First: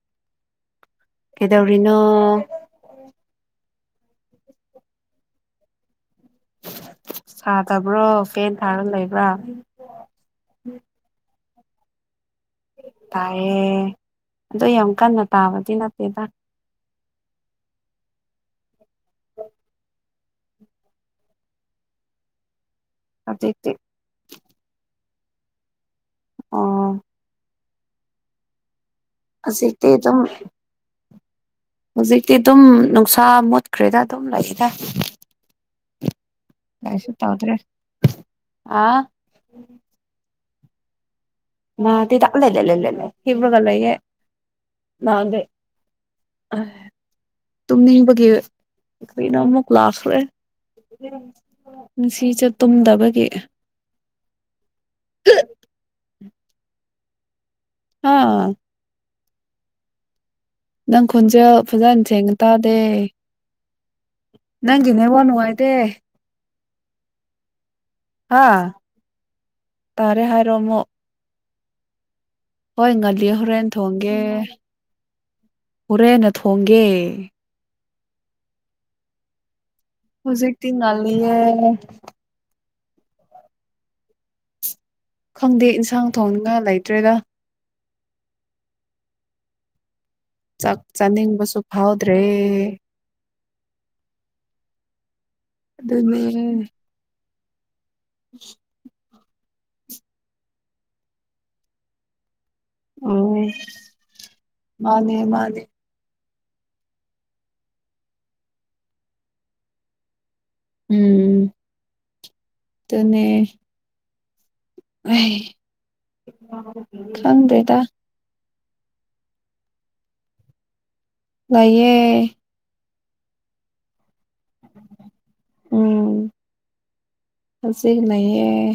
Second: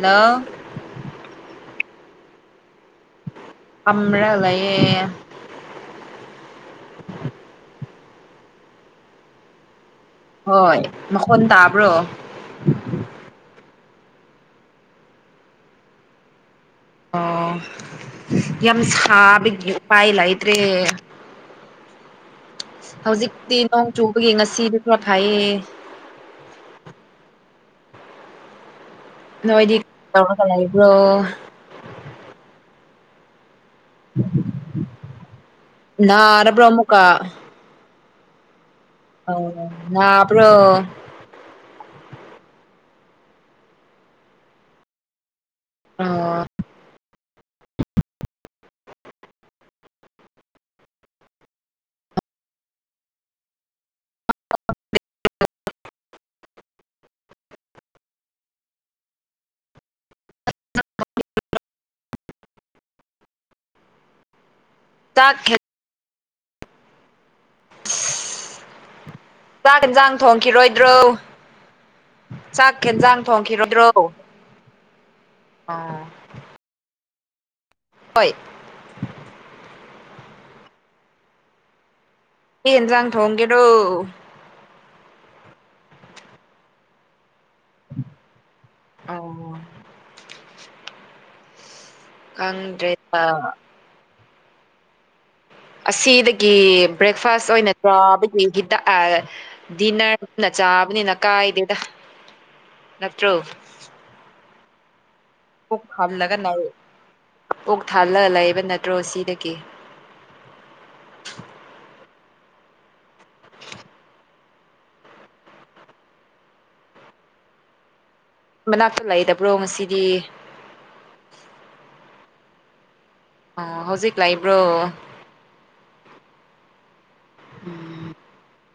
ꯂꯣ ꯀꯩꯗꯧꯔꯤꯅꯣ ꯐꯝꯔꯥꯒ ꯂꯩꯌꯦ ꯁꯈꯔꯥꯕ꯭ꯔꯣ ꯐꯦꯟ ꯊꯥꯔꯒ ꯂꯩꯕ꯭ꯔꯥ ꯍꯣꯏ ꯃꯈꯣꯟ ꯇꯥꯕ꯭ꯔꯣ ꯇꯥꯏꯌꯦ ꯑꯗꯣ ꯌꯥꯝ ꯀꯟꯅ ꯇꯥꯕꯗꯤ ꯅꯠꯇꯦꯗ ꯑꯣ ꯌꯥꯝ ꯁꯥꯕꯒꯤ ꯎꯄꯥꯏ ꯂꯩꯇ꯭ꯔꯦ ꯍꯧꯖꯤꯛꯇꯤ ꯅꯣꯡ ꯆꯨꯕꯥꯒꯤ ꯉꯁꯤꯗꯤ ꯄꯣꯠꯊꯥꯏꯌꯦ ꯑꯣ ꯅꯣꯏꯗꯤ ꯍꯧꯖꯤꯛꯇꯤ ꯑꯗꯨꯝ ꯀꯩꯗꯧꯔꯒ ꯂꯩꯕ꯭ꯔꯣ ꯍꯧꯖꯤꯛꯇꯤ ꯑꯗꯨꯝ ꯅꯨꯡꯁꯥ ꯃꯨꯠꯈ꯭ꯔꯦꯗ ꯑꯗꯨꯝ ꯂꯩꯗ ꯅꯔꯥ [inaudible] ꯀꯩꯁꯨ ꯇꯧꯗ꯭ꯔꯦ ꯑ ꯑꯧ ꯅꯥꯕ꯭ꯔꯣ ꯅꯥꯗꯦꯗ ꯂꯩ ꯂꯩ ꯂꯩ ꯂꯩ ꯂꯩ ꯍꯤꯞꯂꯒ ꯂꯩꯌꯦ ꯅꯥꯗꯦ ꯑꯥ ꯇꯨꯝꯅꯤꯡꯕꯒꯤ ꯀꯩꯅ ꯑꯃꯨꯛ ꯂꯥꯛꯈ꯭ꯔꯦ ꯅꯨꯡꯁꯤ ꯆ ꯇꯨꯝꯗꯕꯒꯤ ꯑ ꯑꯥ ꯈꯣꯟꯖꯦꯜ ꯐꯖꯅ ꯊꯦꯡꯅ ꯇꯥꯗꯦ ꯅꯪꯒꯤꯅꯦꯕꯣꯟ ꯆꯥꯛ ꯅꯨꯡꯉꯥꯏꯇꯦ ꯑꯥ ꯆꯥꯛ ꯌꯦꯟꯁꯥꯡ ꯊꯣꯡꯈꯤꯔꯣꯏꯗ꯭ꯔꯣ ꯍꯣꯏ ꯆꯥꯛꯈꯤꯦꯟꯖꯥꯡ ꯊꯣꯡꯈꯤꯔꯣꯏꯗ꯭ꯔꯣ ꯑꯣ ꯎꯔꯦꯅ ꯊꯣꯡꯒꯦ ꯍꯣꯏ ꯍꯧꯖꯤꯛꯛꯇꯛꯇꯤꯅꯜꯂꯤꯦ ꯑꯦꯥꯡ ꯊꯣꯡꯒꯦꯔꯣ ꯈꯪꯗꯦ ꯏꯟꯁꯥꯡ ꯊꯣꯡꯅꯤꯡꯉꯥꯏ ꯂꯩꯇ꯭ꯔꯦꯔ ꯑ ꯆꯥꯛ ꯆꯥꯅꯤꯡꯕꯁꯨ ꯐꯥꯎꯗ꯭ꯔꯦ ꯈꯪꯗ꯭ꯔꯦꯗ ꯑꯗꯨꯅꯦ ꯑꯁꯤꯗꯒꯤ ꯕ꯭ꯔꯦꯛꯐꯥꯁ ꯑꯣꯏꯅ ꯇ꯭ꯔꯥꯕꯒꯤ ꯍꯤꯗꯥꯛ ꯗꯤꯟꯅꯔꯅ ꯆꯥꯕꯅꯤꯅ ꯀꯥꯏꯗꯦꯗ ꯑꯣ ꯅꯠꯇ꯭ꯔꯣ ꯃꯥꯅꯦ ꯃꯥꯅꯦ ꯀꯛ ꯊꯥꯜꯂꯒ ꯂꯩꯕ ꯅꯠꯇ꯭ꯔꯣ ꯁꯤꯗꯒꯤ ꯎꯝ ꯑꯗꯨꯅꯦ ꯈꯪꯗꯗ ꯃꯅꯥꯛꯇ ꯂꯩꯥꯛꯇꯕ꯭ꯔꯣ ꯉꯁꯤꯗꯤ ꯂꯩꯏꯌꯦ ꯑ ꯍꯧꯖꯤꯛ ꯂꯥꯛꯏꯕ꯭ꯔꯣ ꯎꯝ ꯐꯆꯒꯤ ꯎꯝ ꯂꯩꯌꯦꯦ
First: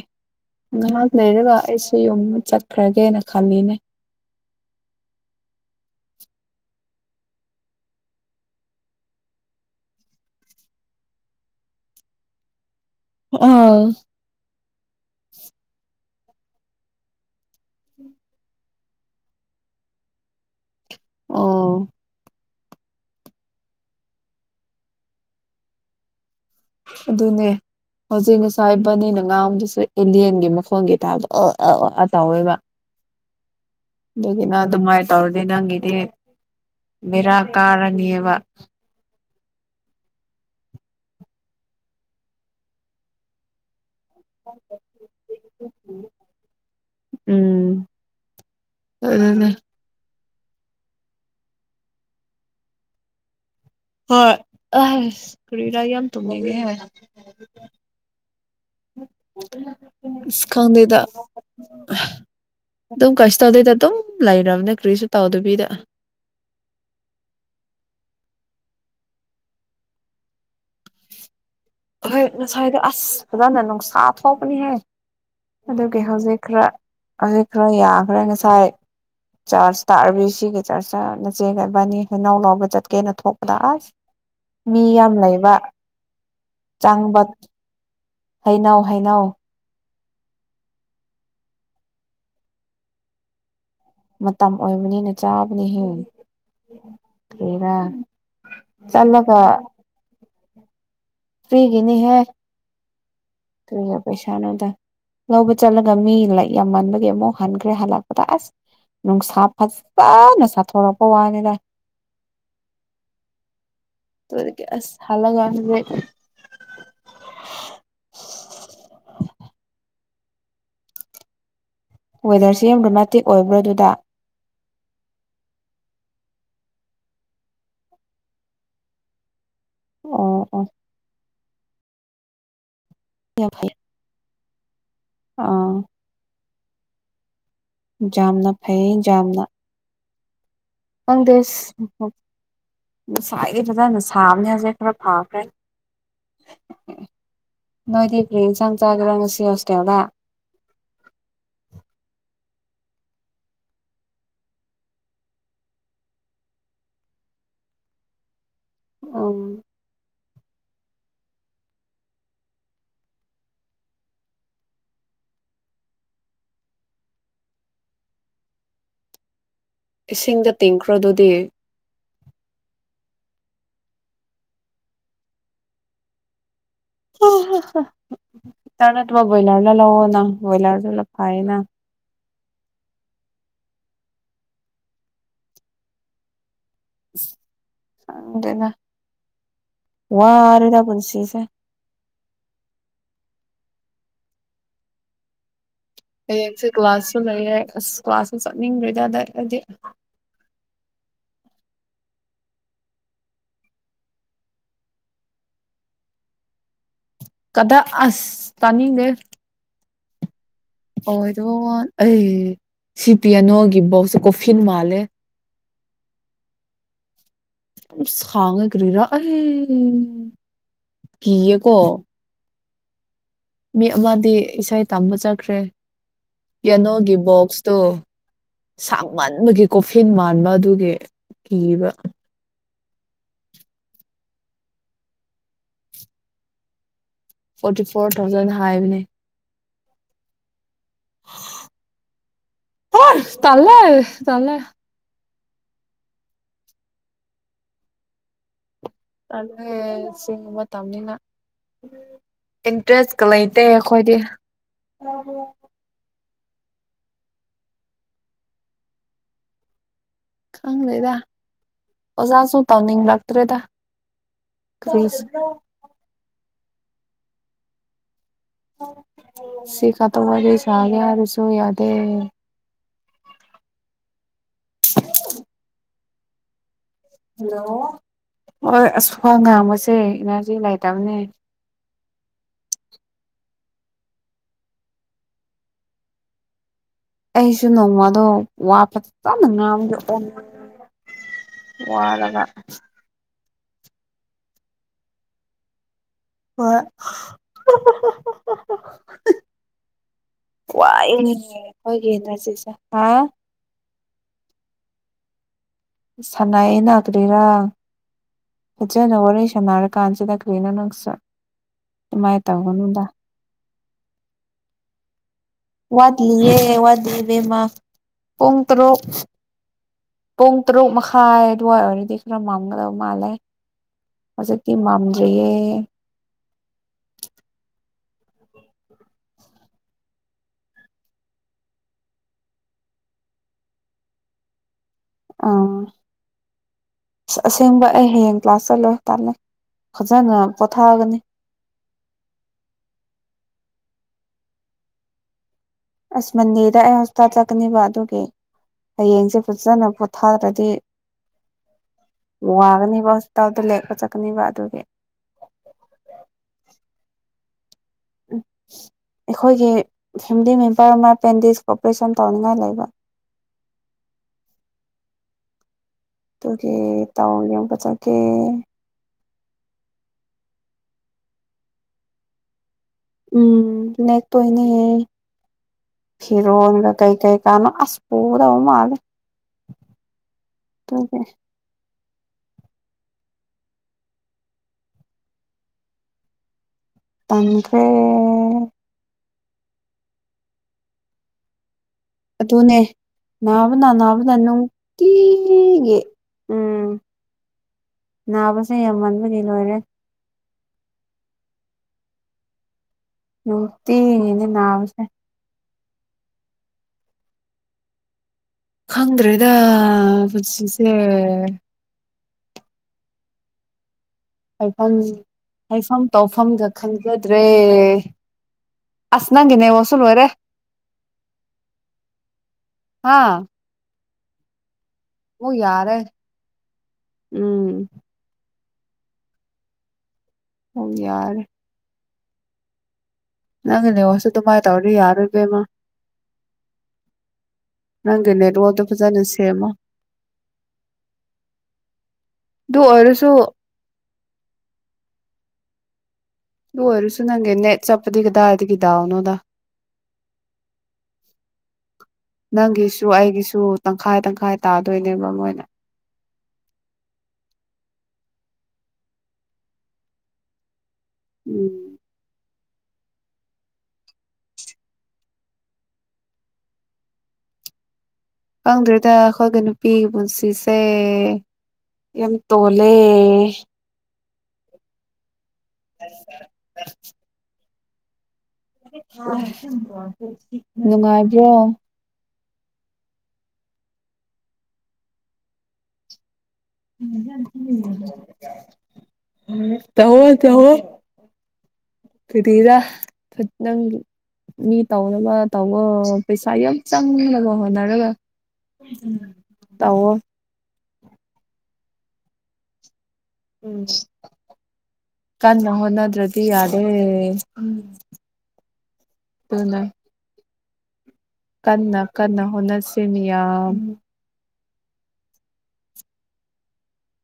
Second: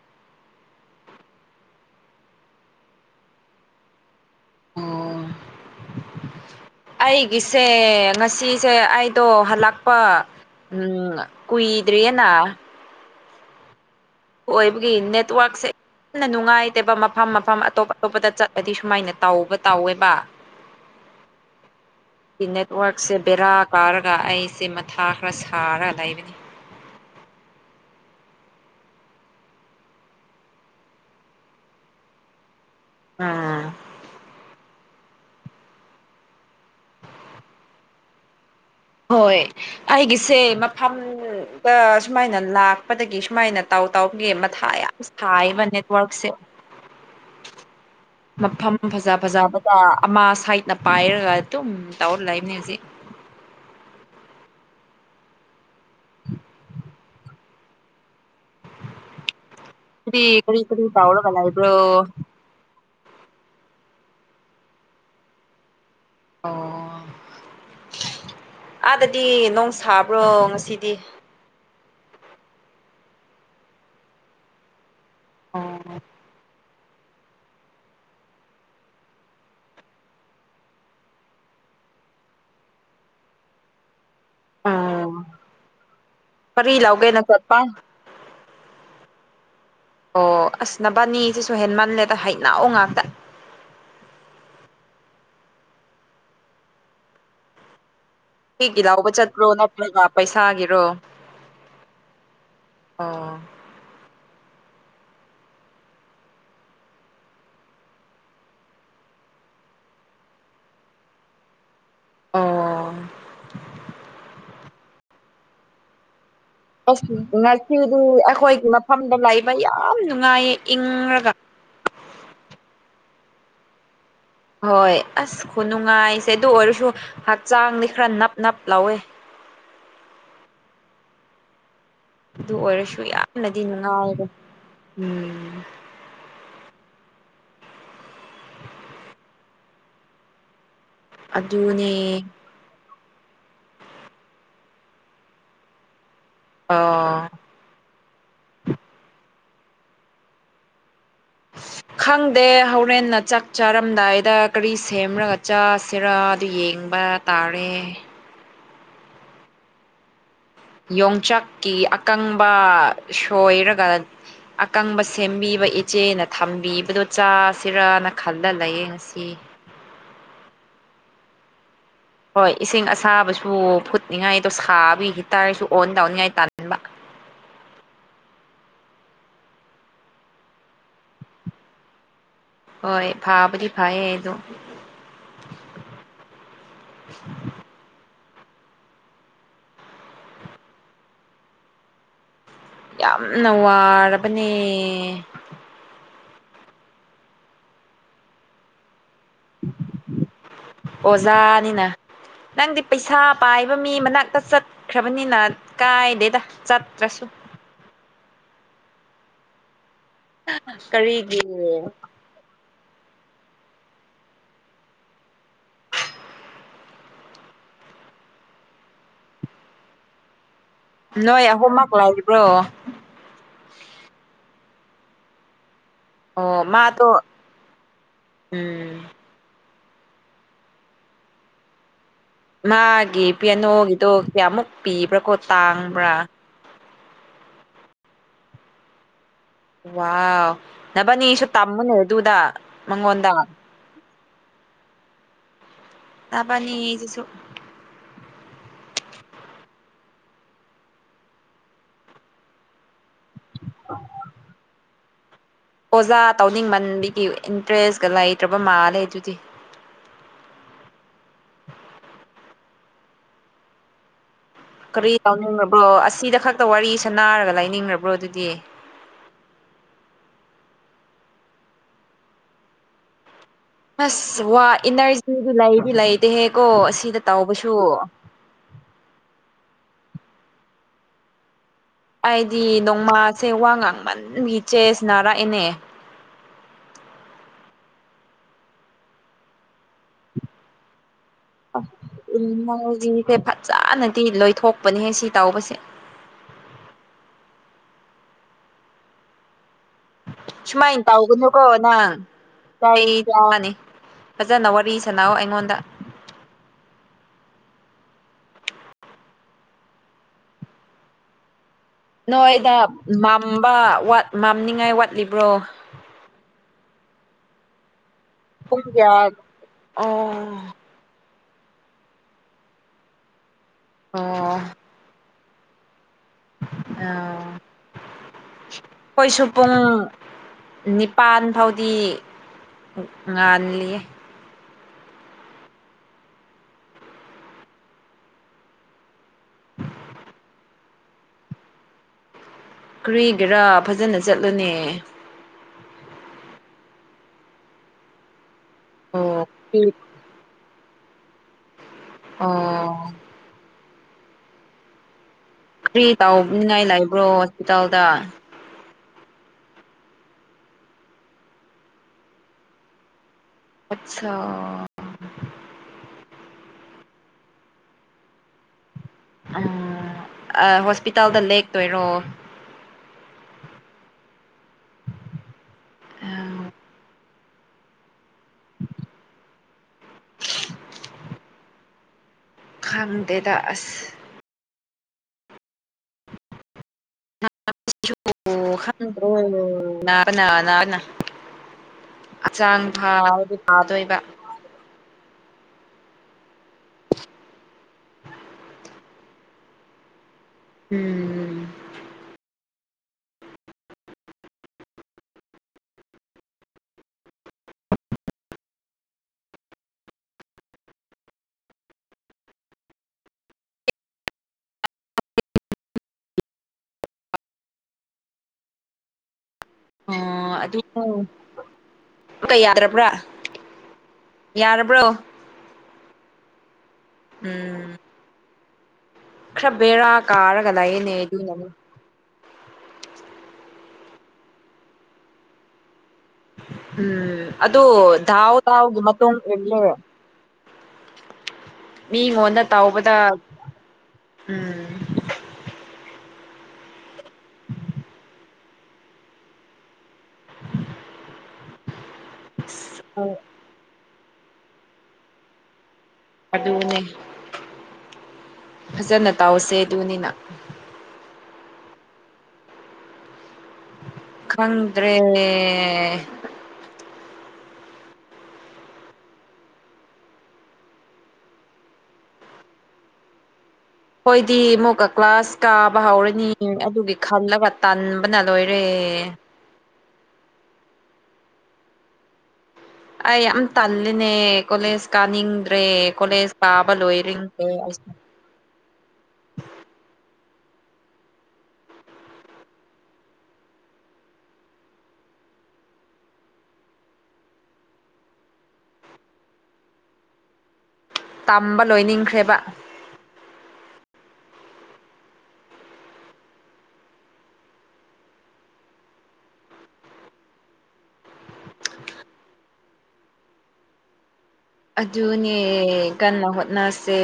ꯉꯥꯏꯍꯥꯛ ꯂꯩꯔꯒ ꯑꯩꯁꯨ ꯌꯨꯝ ꯆꯠꯈ꯭ꯔꯒꯦꯅ ꯈꯜꯂꯤꯅꯦ ꯑꯣ ꯑꯩꯒꯤꯁꯦ ꯉꯁꯤꯁꯦ ꯑꯩꯗꯣ ꯍꯜꯂꯛꯄ ꯎꯝ ꯀꯏꯗ꯭ꯔꯤꯌꯦꯅꯥ ꯑ ꯍꯣꯏꯕꯒꯤ ꯏꯅꯦ ꯇꯨ ꯑꯛꯁ ꯌꯥꯝꯅ ꯅꯨꯡꯉꯥꯏꯇꯦꯕ ꯃꯐꯝ ꯃꯐꯝ ꯑꯇꯣꯞ ꯑꯇꯣꯞꯄꯗ ꯆꯠꯂꯗꯤ ꯁꯨꯃꯥꯏꯅ ꯇꯧꯕ ꯇꯧꯋꯦꯕ ꯑ ꯅꯦꯠꯋꯔꯛꯁꯦ ꯕꯦꯔꯥ ꯀꯥꯔꯒ ꯑꯩꯁꯦ ꯃꯊꯥ ꯈꯔ ꯁꯥꯔꯒ ꯂꯩꯕꯅꯤ ꯑꯗꯨꯅꯦ ꯍꯧꯖꯤꯛ ꯉꯁꯥꯏ ꯕꯅꯦꯅ ꯉꯥꯗꯨꯁꯨ ꯑꯦꯂꯤꯌꯟꯒꯤ ꯃꯈꯣꯟꯒꯤ ꯇꯥꯕ ꯑ ꯑꯥ ꯑꯣ ꯑꯥ ꯇꯧꯋꯦꯕ ꯎꯝ ꯑꯗꯨꯒꯤꯅ ꯑꯗꯨꯃꯥꯏꯅ ꯇꯧꯔꯗꯤ ꯅꯪꯒꯤꯗꯤ ꯕꯦꯔꯥ ꯀꯥꯔꯅꯤꯕ ꯍꯣꯏ ꯑꯩꯒꯤꯁꯦ ꯃꯐꯝꯗ ꯁꯨꯃꯥꯏꯅ ꯂꯥꯛꯄꯗꯒꯤ ꯁꯨꯃꯥꯏꯅ ꯇꯧ ꯇꯧꯒꯦ ꯃꯊꯥ ꯌꯥꯝ ꯁꯥꯏꯕ ꯅꯦꯠꯋꯥꯔꯛꯁꯦ ꯎꯝ ꯃꯐꯝ ꯐꯖ ꯑꯗꯨꯅꯦ ꯐꯖꯕꯗ ꯑꯃ ꯁꯥꯏꯠꯅ ꯄꯥꯏꯔꯒ ꯑꯗꯨꯝ ꯇꯧꯔ ꯂꯩꯏꯕꯅꯦ ꯍꯧꯖꯤꯛ ꯍꯣꯏ ꯑ ꯀꯔꯤꯗꯥ ꯌꯥꯝ ꯇ ꯃ ꯍꯥꯏ ꯗꯤ ꯀꯔꯤ ꯀꯔꯤ ꯁꯀꯥꯎꯗꯗ ꯇꯧꯔꯒ ꯂꯩꯕ꯭ꯔꯣ ꯑꯗꯨꯝ ꯀꯩꯁꯨ ꯇꯧꯗꯣꯏꯗ ꯑꯗꯨꯝ ꯂꯩꯔꯕꯅꯦ ꯀꯔꯤꯁꯨ ꯇꯧꯗꯕꯤꯗ ꯑꯣ ꯑꯥꯗꯗꯤ ꯅꯣꯡ ꯁꯥꯕ꯭ꯔꯣ ꯉꯁꯤꯗꯤ ꯍꯣꯏ ꯉꯁꯥꯏꯗꯣ ꯑꯁ ꯐꯖꯅ ꯅꯨꯡꯁꯥ ꯐꯥꯎꯕꯅꯤ ꯍꯥꯏ ꯑꯥ ꯑꯗꯨꯒꯤ ꯍꯧꯖꯤꯛ ꯈꯔ ꯍꯧꯖꯤꯛ ꯈꯔ ꯌꯥꯈ꯭ꯔꯦ ꯉꯁꯥꯏ ꯆꯔꯆ ꯇꯥꯛꯔꯕꯤ ꯁꯤꯒꯤ ꯆꯔꯆꯇ ꯅꯆꯦꯒꯕꯅꯤ ꯍꯅꯥꯧ ꯂꯧꯕ ꯆꯠꯀꯦꯅ ꯊꯣꯛꯄꯗ ꯑꯁ ꯃꯤ ꯌꯥꯝ ꯂꯩꯕ ꯀꯔꯤ ꯂꯧꯒꯦꯅ ꯆꯥꯡꯕ ꯆꯠꯄ ꯍꯩꯅꯎ ꯍꯩꯅꯎ ꯑꯣ ꯑꯁ ꯅꯕꯥꯅꯤꯁꯤꯁꯨ ꯍꯦꯟꯃꯜꯂꯦꯗ ꯍꯩꯅꯑꯣ ꯉꯥꯛꯇ ꯃꯇꯝ ꯑꯣꯏꯕꯅꯤꯅ ꯆꯥꯕꯅꯤꯍꯦ ꯀꯔ ꯑꯩꯒꯤ ꯂꯥꯎꯕ ꯆꯠꯇꯄ꯭ꯔꯣ ꯅꯠꯇ꯭ꯔꯒ ꯄꯩꯁꯥꯒꯤꯔꯣ ꯐꯔꯤꯒꯤꯅꯤꯍꯦ ꯑꯣ ꯇ ꯄꯩꯁꯥꯅꯣꯗ ꯂꯧꯕ ꯆꯠꯂꯒ ꯃꯤ ꯌꯥꯝꯃꯟꯕꯒꯤ ꯑꯃꯨꯛ ꯍꯟꯈ꯭ꯔꯦ ꯍꯜꯂꯛꯄꯗ ꯑꯁ ꯅꯨꯡꯁꯥ ꯐꯖꯅ ꯁꯥꯊꯣꯔꯛꯄ ꯋꯥꯅꯤꯦꯗ ꯑꯣ ꯑ ꯍꯂꯒꯁꯦ ꯑꯁ ꯉꯁꯤꯗꯤ ꯑꯩꯈꯣꯏꯒꯤ ꯃꯐꯝꯗ ꯂꯩꯕ ꯌꯥꯝ ꯅꯨꯡꯉꯥꯏꯌꯦ ꯏꯪꯉꯒ ꯋꯦꯗꯔꯁꯦ ꯌꯥꯝ ꯔꯣꯃꯦꯟꯇꯤꯛ ꯑꯣꯏꯕ꯭ꯔꯣ ꯑꯗꯨꯗ ꯍꯣꯏ ꯑꯁ ꯈꯨꯅꯨꯡꯉꯥꯏꯁꯦ ꯑꯗꯨ ꯑꯣꯏꯔꯁꯨ ꯍꯛꯆꯥꯡꯗꯤ ꯈꯔ ꯅꯞ ꯅꯞ ꯂꯧꯋꯦ ꯑꯣ ꯑꯣ ꯑꯗꯨ ꯑꯣꯏꯔꯁꯨ ꯌꯥꯝ ꯌꯥꯝꯅꯗꯤ ꯐꯩ ꯅꯨꯡꯉꯥꯏꯔꯦ ꯎꯝ ꯑꯥ ꯌꯥꯝꯅ ꯐꯩ ꯌꯥꯝꯅ ꯑꯪꯗꯦꯁ ꯑꯗꯨꯅꯦ ꯉꯁꯥꯏꯗꯤ ꯐꯖꯅ ꯁꯥꯕꯅꯦ ꯍꯧꯖꯤꯛ ꯈꯔ ꯐꯈ꯭ꯔꯦ ꯑꯥ ꯅꯣꯏꯗꯤ ꯐ꯭ꯔꯤ ꯆꯝꯆꯥꯥꯒꯔꯥꯡꯁꯤ ꯍꯣꯁꯇꯦꯜꯗ [inaudible] ꯈꯪꯗꯦ ꯍꯣꯔꯦꯟꯅ ꯆꯥꯛ ꯆꯥꯔꯝꯗꯥꯏꯗ ꯀꯔꯤ ꯁꯦꯝꯔꯒ ꯆꯥꯁꯤꯔꯥ ꯑꯗꯨ ꯌꯦꯡ ꯕ ꯇꯥꯔꯦ ꯎꯝ ꯌꯣꯡꯆꯥꯛꯀꯤ ꯑꯀꯪꯕ ꯁꯣꯏꯔꯒ ꯑꯀꯪꯕ ꯁꯦꯝꯕꯤꯕ ꯊ ꯏꯆꯦꯅ ꯊꯝꯕꯤꯕꯗꯣ ꯆꯥꯁꯤꯔꯅ ꯈꯜꯂ ꯂꯥꯏꯌꯦꯡꯁꯤ ꯏꯁꯤꯡꯗ ꯇꯤꯡꯈ꯭ꯔꯗꯨꯗꯤ ꯍꯣꯏ ꯏꯁꯤꯡ ꯑꯁꯥꯕꯁꯨ ꯐꯨꯠꯅꯤꯡꯉꯥꯏꯗꯣ ꯁꯥꯕꯤꯈꯤꯇꯥꯔꯁꯨ ꯑꯣꯟ ꯇꯎꯅꯤꯡꯉꯥꯏ ꯇꯥꯍꯟꯕ ꯍ ꯍ ꯍ ꯇꯅ ꯊꯨ ꯭ꯔꯣꯏꯂꯔ ꯂꯑꯣꯅꯥ ꯭ꯔꯣꯣꯏꯂꯔꯁꯨ ꯂ ꯐꯑꯅ ꯍꯣꯏ ꯐꯥꯕꯔꯤ ꯐꯥꯏꯥꯏꯗ [inaudible] ꯗꯅ ꯋꯥꯔꯦꯗ ꯄꯨꯟꯁꯤꯁꯦ ꯌꯥꯝꯅ ꯋꯥꯔꯕꯅꯦ ꯀ ꯀ꯭ꯂꯁꯨ ꯂꯩ ꯑ ꯀ꯭ꯂꯥꯁ ꯆꯔꯤꯗꯥꯗꯖꯤ ꯑꯣꯖꯥꯅꯤꯅ ꯅꯪꯗꯤ ꯄꯩꯁꯥ ꯄꯥꯏꯕ ꯃꯤ ꯃꯅꯥꯛꯇ ꯆꯠꯈ꯭ꯔꯕꯅꯤꯅ ꯀꯥꯏꯗꯦꯗ ꯆꯠꯇ꯭ꯔꯁꯨ ꯀꯗꯥ ꯑꯁ ꯇꯥꯅꯤꯒꯦ ꯀꯔꯤꯒꯤ ꯑꯣꯗꯣ ꯑꯩ ꯁꯤ ꯄꯤꯌꯥꯅꯣꯒꯤ ꯕꯣꯛꯁ ꯀꯣꯐꯤꯟ ꯃꯥꯜꯂꯦ ꯈꯥꯡꯉꯒꯔꯤꯔꯥ ꯑ ꯅꯣꯏ ꯑꯍꯨꯝꯃꯛ ꯂꯥꯛꯕ꯭ꯔꯣ ꯃꯤ ꯑꯃꯗꯤ ꯏꯁꯩ ꯇꯝꯕ ꯆꯠꯈ꯭ꯔꯦ ꯑꯣ ꯃꯥꯗꯣ ꯌꯦꯅꯣꯒꯤ ꯕꯣꯛꯁꯇꯣ ꯎꯝ ꯁꯥꯡꯃꯟꯕꯒꯤ ꯀꯣꯐꯤꯟ ꯃꯥꯟꯕ ꯑꯗꯨꯒꯤ ꯀꯤꯕ ꯃꯥꯒꯤ ꯄꯦꯅꯣꯒꯤꯗꯣ ꯀꯌꯥꯃꯨꯛ ꯄꯤꯕ꯭ꯔꯥꯀꯣ ꯇꯥꯡꯕ꯭ꯔꯥ ꯐꯣꯔꯇꯤ ꯐꯣꯔ ꯊꯥꯎꯖꯟ ꯍꯥꯏꯕꯅꯦ ꯋꯥ ꯅꯚꯅꯤꯁꯨ ꯇꯝꯃꯨꯅꯦ ꯑꯗꯨꯗ ꯃꯪꯉꯣꯟꯗ ꯆꯂ ꯇꯕꯅꯤꯁꯨ ꯑ ꯁꯤꯃ ꯇꯝꯅ ꯗ꯭ꯔꯦꯁꯀ ꯂꯩꯇꯦ ꯑꯩꯈꯣꯏꯗꯤ ꯑꯣꯖꯥ ꯇꯧꯅꯤꯡꯃꯟꯕꯒꯤ ꯏꯟꯇꯔꯦꯁꯀ ꯂꯩꯇ꯭ꯔꯕ ꯃꯥꯜꯂꯦ ꯑꯗꯨꯗꯤ ꯈꯪꯦꯗ ꯑꯣꯖꯥꯁꯨ ꯇꯧꯅꯤꯡꯂꯛꯇ꯭ꯔꯦꯗ ꯀꯔꯤ ꯀꯔꯤꯁꯨ ꯌꯥꯥꯎꯅꯤꯡꯕ꯭ꯔꯣ ꯑꯁꯤꯗ ꯈꯛꯇ ꯋꯥꯔꯤꯁ ꯅꯥꯔꯒ ꯂꯥꯏꯅꯤꯡꯕ꯭ꯔꯣ ꯑꯗꯨꯗꯤ ꯁꯤꯀꯥ ꯇ ꯑꯣꯏꯔ ꯆꯒꯦꯔꯁꯨ ꯌꯥꯗꯦ ꯑꯁ ꯇꯦꯀꯣ ꯍꯜꯂꯣ ꯍꯣꯏ ꯑꯁ ꯈ ꯉꯥꯡꯕꯁꯦ ꯏꯅꯥꯔꯖꯤ ꯂꯩꯇꯕꯅꯦ ꯑꯩꯗꯤ ꯅꯣꯡꯃꯥꯁꯦ ꯋꯥ ꯉꯥꯡꯃꯟꯒꯤ ꯆꯦꯁ ꯔꯛꯏꯦꯅꯦ ꯑꯩꯁꯨ ꯅꯣꯡꯃꯗꯣ ꯋꯥꯄ ꯐꯅ ꯉꯥꯗ ꯎ ꯅꯖꯤꯁꯦ ꯐꯖꯅꯗꯤ ꯂꯣꯏꯊꯣꯛꯄꯅꯦꯍ ꯁꯤ ꯇꯧꯕꯁꯦ ꯍꯣꯏ ꯁꯨꯃꯥꯏꯅ ꯋꯥꯏꯅꯦ ꯇꯧꯒꯅꯨꯀꯣ ꯑꯩꯈꯣꯏꯒꯤ ꯅꯪ ꯏꯅꯔꯖꯤꯁꯦ ꯀ ꯍꯥ ꯆꯅꯤ ꯐꯖꯅ ꯋꯥꯔꯤ ꯁꯥꯟꯅꯥꯑꯣ ꯑꯩꯉꯣꯟꯗ ꯁꯥꯟꯅꯥꯌꯦ ꯅꯥꯗ꯭ꯔꯦꯔꯥ ꯍꯖꯅ ꯋꯥꯔꯤꯔ ꯁꯅꯔ ꯀꯥꯟꯁꯤꯗ ꯀꯅ ꯁꯥ ꯅꯣꯏ ꯑꯩꯗ ꯃꯝꯕꯠ ꯃꯝꯅꯤꯡꯉꯥꯏ ꯋꯥꯠꯂꯤꯕ ꯋꯥꯠꯂꯤꯌꯦ ꯋꯥꯠꯂꯤꯌꯦ ꯏꯕꯦꯝꯃꯥ ꯄꯨꯡ ꯇꯔꯨꯛ ꯑꯣ ꯄꯨꯡ ꯇꯔꯨꯛ ꯃꯈꯥꯏ ꯔꯗꯤ ꯈꯔꯣ ꯃꯥꯃꯗ ꯃꯥꯂ ꯑꯖꯤꯗꯤꯤ ꯃꯥꯝꯗ꯭ꯔꯤꯌꯦ ꯑꯥ ꯑꯩꯈꯣꯏꯁꯨ ꯄꯨꯡ ꯅꯤꯄꯥꯥꯟ ꯐꯥꯎꯗꯤ ꯉꯜꯂꯤꯌꯦ ꯑꯥ ꯑꯁ ꯑꯁꯦꯡꯕ ꯑꯩ ꯍꯌꯦꯡ ꯀ꯭ꯂꯥꯁ ꯆꯠꯂꯣꯏ ꯇꯥꯂ ꯐꯖꯅ ꯄꯣꯊꯥꯒꯅꯤ ꯀꯨꯔꯤꯒꯦꯔꯥ ꯐꯖꯅ ꯆꯠꯂꯨꯅꯦ ꯑꯁꯃꯅꯤꯗ ꯍꯁꯄꯤꯇꯥ ꯇꯛꯅꯤꯕꯗꯧꯒꯦ ꯍꯌꯦꯡꯁꯦ ꯑꯣ ꯐꯖꯅ ꯄꯣꯊꯥ꯭ꯔꯗꯤ ꯑꯣ ꯋꯥꯒꯅꯤꯕ ꯍꯖꯤꯇꯥꯥꯎꯗ ꯂꯦꯛꯀꯣ ꯆꯠꯀꯅꯤꯕ ꯑꯗꯨꯒꯤ ꯐ꯭ꯔꯤ ꯇꯥꯎꯅꯤꯉꯥꯏ ꯂꯩꯕ꯭ꯔꯣ ꯍꯣꯁꯄꯤꯇꯥꯜꯗ ꯎꯝ ꯑꯩꯈꯣꯏꯒꯤ ꯐꯦꯃꯤꯂꯤ ꯃꯦꯝꯕꯔ ꯑꯃ ꯑꯦ ꯄꯦꯟꯗꯤꯁ ꯑꯣꯄꯔꯦꯁꯟ ꯇꯧꯅꯤꯉꯥꯏ ꯂꯩꯕ ꯑꯆꯥ ꯇ ꯇꯥꯎ ꯀꯊ ꯀ ꯎꯝ ꯍꯣꯁꯄꯤꯇꯥꯜꯗ ꯂꯦꯛꯇꯣꯏꯔꯣ ꯎꯝ ꯅꯦꯛꯛꯇꯣꯏꯅꯦꯍ ꯐꯤꯔꯣꯟꯒ ꯀꯩꯀꯩ ꯀꯅꯣ ꯍꯁꯄꯨꯗ ꯃꯥꯗ ꯈꯥꯝꯗꯦꯗ ꯑꯁ ꯇꯪꯈꯦ ꯍ ꯅꯔꯅꯥ ꯅꯅꯥꯔꯅꯥ ꯑꯗꯨꯅꯦ ꯅꯥꯕꯅ ꯐꯥꯗꯣꯏꯕ ꯅꯥꯕꯅ ꯅꯨꯡꯇꯤ ꯁꯤꯒꯤ ꯎꯝ ꯅꯥꯕꯁꯦ ꯌꯥꯝꯃꯟꯕꯗꯤ ꯂꯣꯏꯔꯦ ꯍꯝ ꯅꯨꯅꯨꯡꯇꯤꯅꯦ ꯅꯥꯕꯁꯦ ꯈꯪꯗ꯭ꯔꯦꯗ ꯄꯨꯟꯁꯤꯁꯦ ꯍꯥꯏꯐꯝ ꯍꯥꯏꯐꯝ ꯇꯧꯐꯝꯒ ꯈꯟꯖꯗ꯭ꯔꯦ ꯑꯁ ꯅꯪꯒꯤ ꯅꯦꯠꯋꯥꯛꯁꯦ ꯂꯣꯏꯔꯦ ꯀ ꯌꯥꯗꯔꯕ꯭ꯔꯥ ꯍꯥ ꯌꯥꯔꯕ꯭ꯔꯣ ꯑꯣ ꯌꯔ ꯑꯦ ꯎꯝ ꯈꯕꯦꯔꯥ ꯑꯃꯨꯛ ꯀꯥꯒꯗꯥꯅꯦꯗꯤ ꯌꯥꯔꯦ ꯅꯪ ꯂꯩ ꯋꯥꯁꯨ ꯑꯗꯨ ꯃꯥꯥꯏ ꯇꯧꯔꯤ ꯌꯥꯔꯨꯦ ꯃꯥ ꯎꯝ ꯑꯗꯨ ꯅꯪꯒꯤ ꯙꯥꯎ ꯅꯦꯠꯋꯥꯛꯇꯣ ꯊꯥꯎꯒꯤ ꯐꯖꯅ ꯃꯇꯨꯡ ꯁꯦꯝꯃꯣ ꯃꯤꯉꯣꯟꯗ ꯑꯗꯨ ꯇꯥꯎꯕꯗ ꯑꯣꯏꯔꯁꯨ ꯎꯝ ꯑꯣꯏꯔ ꯁꯅꯒꯦꯅꯦ ꯆꯞꯄꯗꯤ ꯍꯗꯥꯔꯠꯒꯤꯗ ꯑꯣꯣꯗ [unintelligible] ꯅꯪꯒꯤꯁꯨ ꯍꯣꯏ ꯑꯩꯒꯤꯁꯨ ꯇꯪꯈꯥꯏ ꯇꯪꯈꯥꯏ ꯇꯥꯗꯣꯏꯅꯦꯕ ꯃꯣꯏꯅ ꯑꯗꯨꯅꯦ ꯐꯖꯅ ꯇꯥꯎꯁꯦ ꯑꯗꯨꯅꯤꯅ ꯎꯝ ꯈꯗ꯭ꯔꯦ ꯈꯪꯗ꯭ꯔꯔꯤꯦꯗ ꯑꯩꯈꯣꯏꯒ ꯅꯨꯄꯤꯒꯤ ꯄꯨꯟꯁꯤꯁꯦ ꯌꯥꯝ ꯇꯣꯂꯦ ꯍꯣꯏꯗꯤ ꯑꯃꯨꯛꯀ ꯀ꯭ꯂꯥꯁ ꯀꯥꯕ ꯍꯧꯔꯅꯤ ꯑꯗꯨꯒꯤ ꯈꯜꯂꯒ ꯇꯟ ꯕꯅꯥ ꯂꯣꯏꯔꯦ ꯅꯨꯡꯉꯥꯏꯕ꯭ꯔꯣ ꯑꯩ ꯌꯥꯝ ꯇꯜꯂꯤꯅꯦ ꯀꯣꯂꯦꯖ ꯀꯥꯅꯤꯡꯗ꯭ꯔꯦ ꯀꯣꯂꯦꯖ ꯀꯥꯕ ꯂꯣꯏꯔꯤꯡꯈ꯭ꯔꯦ ꯇꯋꯣ ꯆꯣ ꯐꯔꯤꯗ ꯐꯠꯅ ꯃꯤ ꯇꯧꯅꯕ ꯇꯧꯕ ꯄꯩꯁꯥ ꯌꯥꯝ ꯆꯪꯅꯕ ꯍꯣꯠꯅꯔꯒ ꯇꯑꯣ ꯇꯝꯕ ꯂꯣꯏꯅꯤꯡꯈ꯭ꯔꯦꯕ ꯎꯝ ꯀꯥꯟ ꯍꯣꯅ ꯑꯗꯨ꯭ꯔꯗꯤ ꯌꯥꯔꯦ ꯇꯅꯥꯏ ꯀꯟꯅ ꯀꯟꯅ ꯍꯨꯅ ꯁꯤꯃꯤꯌꯥꯝ ꯑꯗꯨꯅꯦ ꯀꯟꯅ ꯍꯣꯠꯅꯁꯦ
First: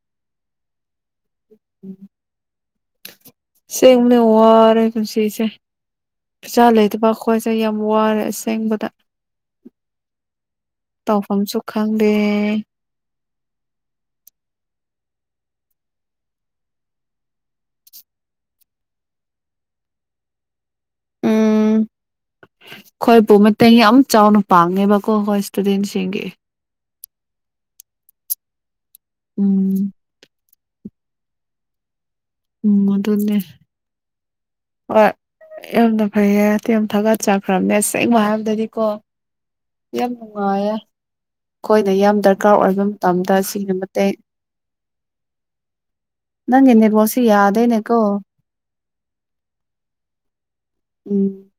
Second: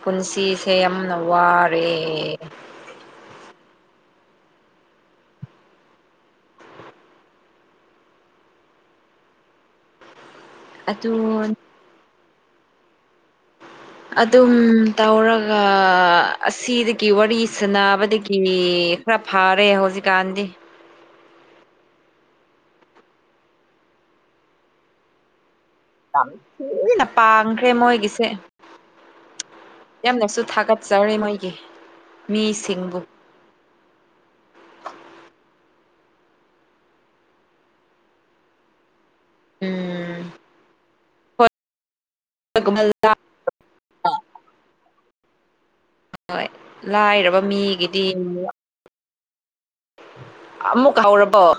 ꯄꯨꯟꯁꯤꯁꯦ ꯌꯥꯝꯅ ꯋꯥꯔꯦ ꯁꯤ ꯎꯅꯦ ꯋꯥꯔ ꯄꯨꯁꯤꯁꯦ ꯄꯤꯆꯥ ꯂꯩꯇꯕ ꯈꯈꯣꯏꯁꯦ ꯌꯥꯝ ꯋꯥꯔꯦ ꯑꯁꯦꯡꯕꯗ [unintelligible] ꯑꯗꯨ ꯇꯧꯐꯝꯁꯨ ꯈꯪꯗꯦ ꯑꯗꯨꯝ ꯇꯧꯔꯒ ꯑꯁꯤꯗꯒꯤ ꯋꯥꯔꯤ ꯁꯅꯕꯗꯒꯤ ꯍ ꯈꯔ ꯐꯥꯔꯦ ꯍꯧꯖꯤꯛꯀꯥꯟꯗꯤ ꯍꯣꯏꯕꯨꯣ ꯃꯇꯦꯡ ꯌꯥꯝ ꯆꯥꯎꯅ ꯄꯥꯡꯉꯦꯕꯀꯣ ꯍꯣꯏ ꯏꯁꯇꯨꯗꯦꯟꯁꯤꯡꯒꯤ ꯌꯥꯝ ꯊꯨꯅ ꯄꯥꯡꯈ꯭ꯔꯦ ꯃꯣꯏꯒꯤꯁꯦ ꯎꯝ ꯌꯥꯝꯅꯁꯨ ꯊꯥꯒꯠꯄ ꯆꯥꯎꯔꯦ ꯃꯣꯏꯒꯤ ꯎꯝ ꯃꯤꯁꯤꯡꯕꯨ ꯑꯗꯟꯅꯦ ꯌꯥꯝꯅ ꯐꯩꯌꯦꯦ ꯌꯥꯝ ꯊꯥꯒꯠꯆꯈ꯭ꯔꯕꯅꯦ ꯑꯁꯦꯡꯕ ꯍꯥꯏꯕꯗꯗꯤꯀꯣ ꯌꯥꯝ ꯎꯝ ꯅꯨꯡꯉꯥꯏꯌꯦꯦ ꯑꯩꯣꯏꯅ ꯌꯥꯝ ꯗꯔꯀꯥꯔ ꯍꯣꯏꯒꯨꯝꯕ ꯑꯣꯏꯕ ꯃꯇꯝꯗ ꯁꯤꯒꯤ ꯃꯇꯦꯡ ꯅꯪ ꯏꯟꯅ ꯄꯁꯤ ꯂꯥꯏꯔꯕ ꯌꯥꯗꯦꯅꯦꯀꯣ ꯃꯤꯒꯤꯗꯤ [unintelligible] ꯎꯝ ꯍꯧꯔꯕꯣ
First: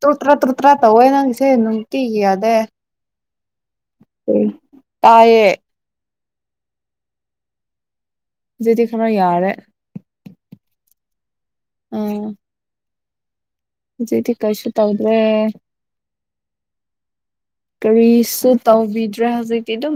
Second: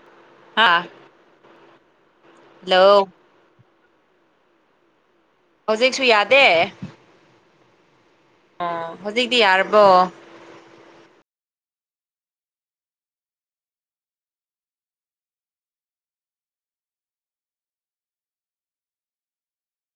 ꯇꯨꯇ꯭ꯔ ꯇꯨꯇ꯭ꯔ ꯇ ꯍꯥ ꯑꯣꯏꯣꯏ ꯅꯁꯦ ꯅ ꯇꯤꯌꯥꯗꯦ ꯍꯜꯂꯣ ꯇꯌꯦ ꯑꯗꯦ ꯑ ꯈꯔ ꯍꯧꯖꯤꯛꯇꯤ ꯌꯥꯔꯦ ꯌꯥꯔꯕꯣ ꯑꯝ ꯤꯗꯤꯤ ꯀꯩꯁꯨ ꯇꯧꯗ꯭ꯔꯦ ꯀꯔꯤꯁꯨ ꯇꯧꯕꯤꯗ꯭ꯔꯦ ꯍꯧꯖꯤꯛꯇꯤ ꯑꯗꯨꯝ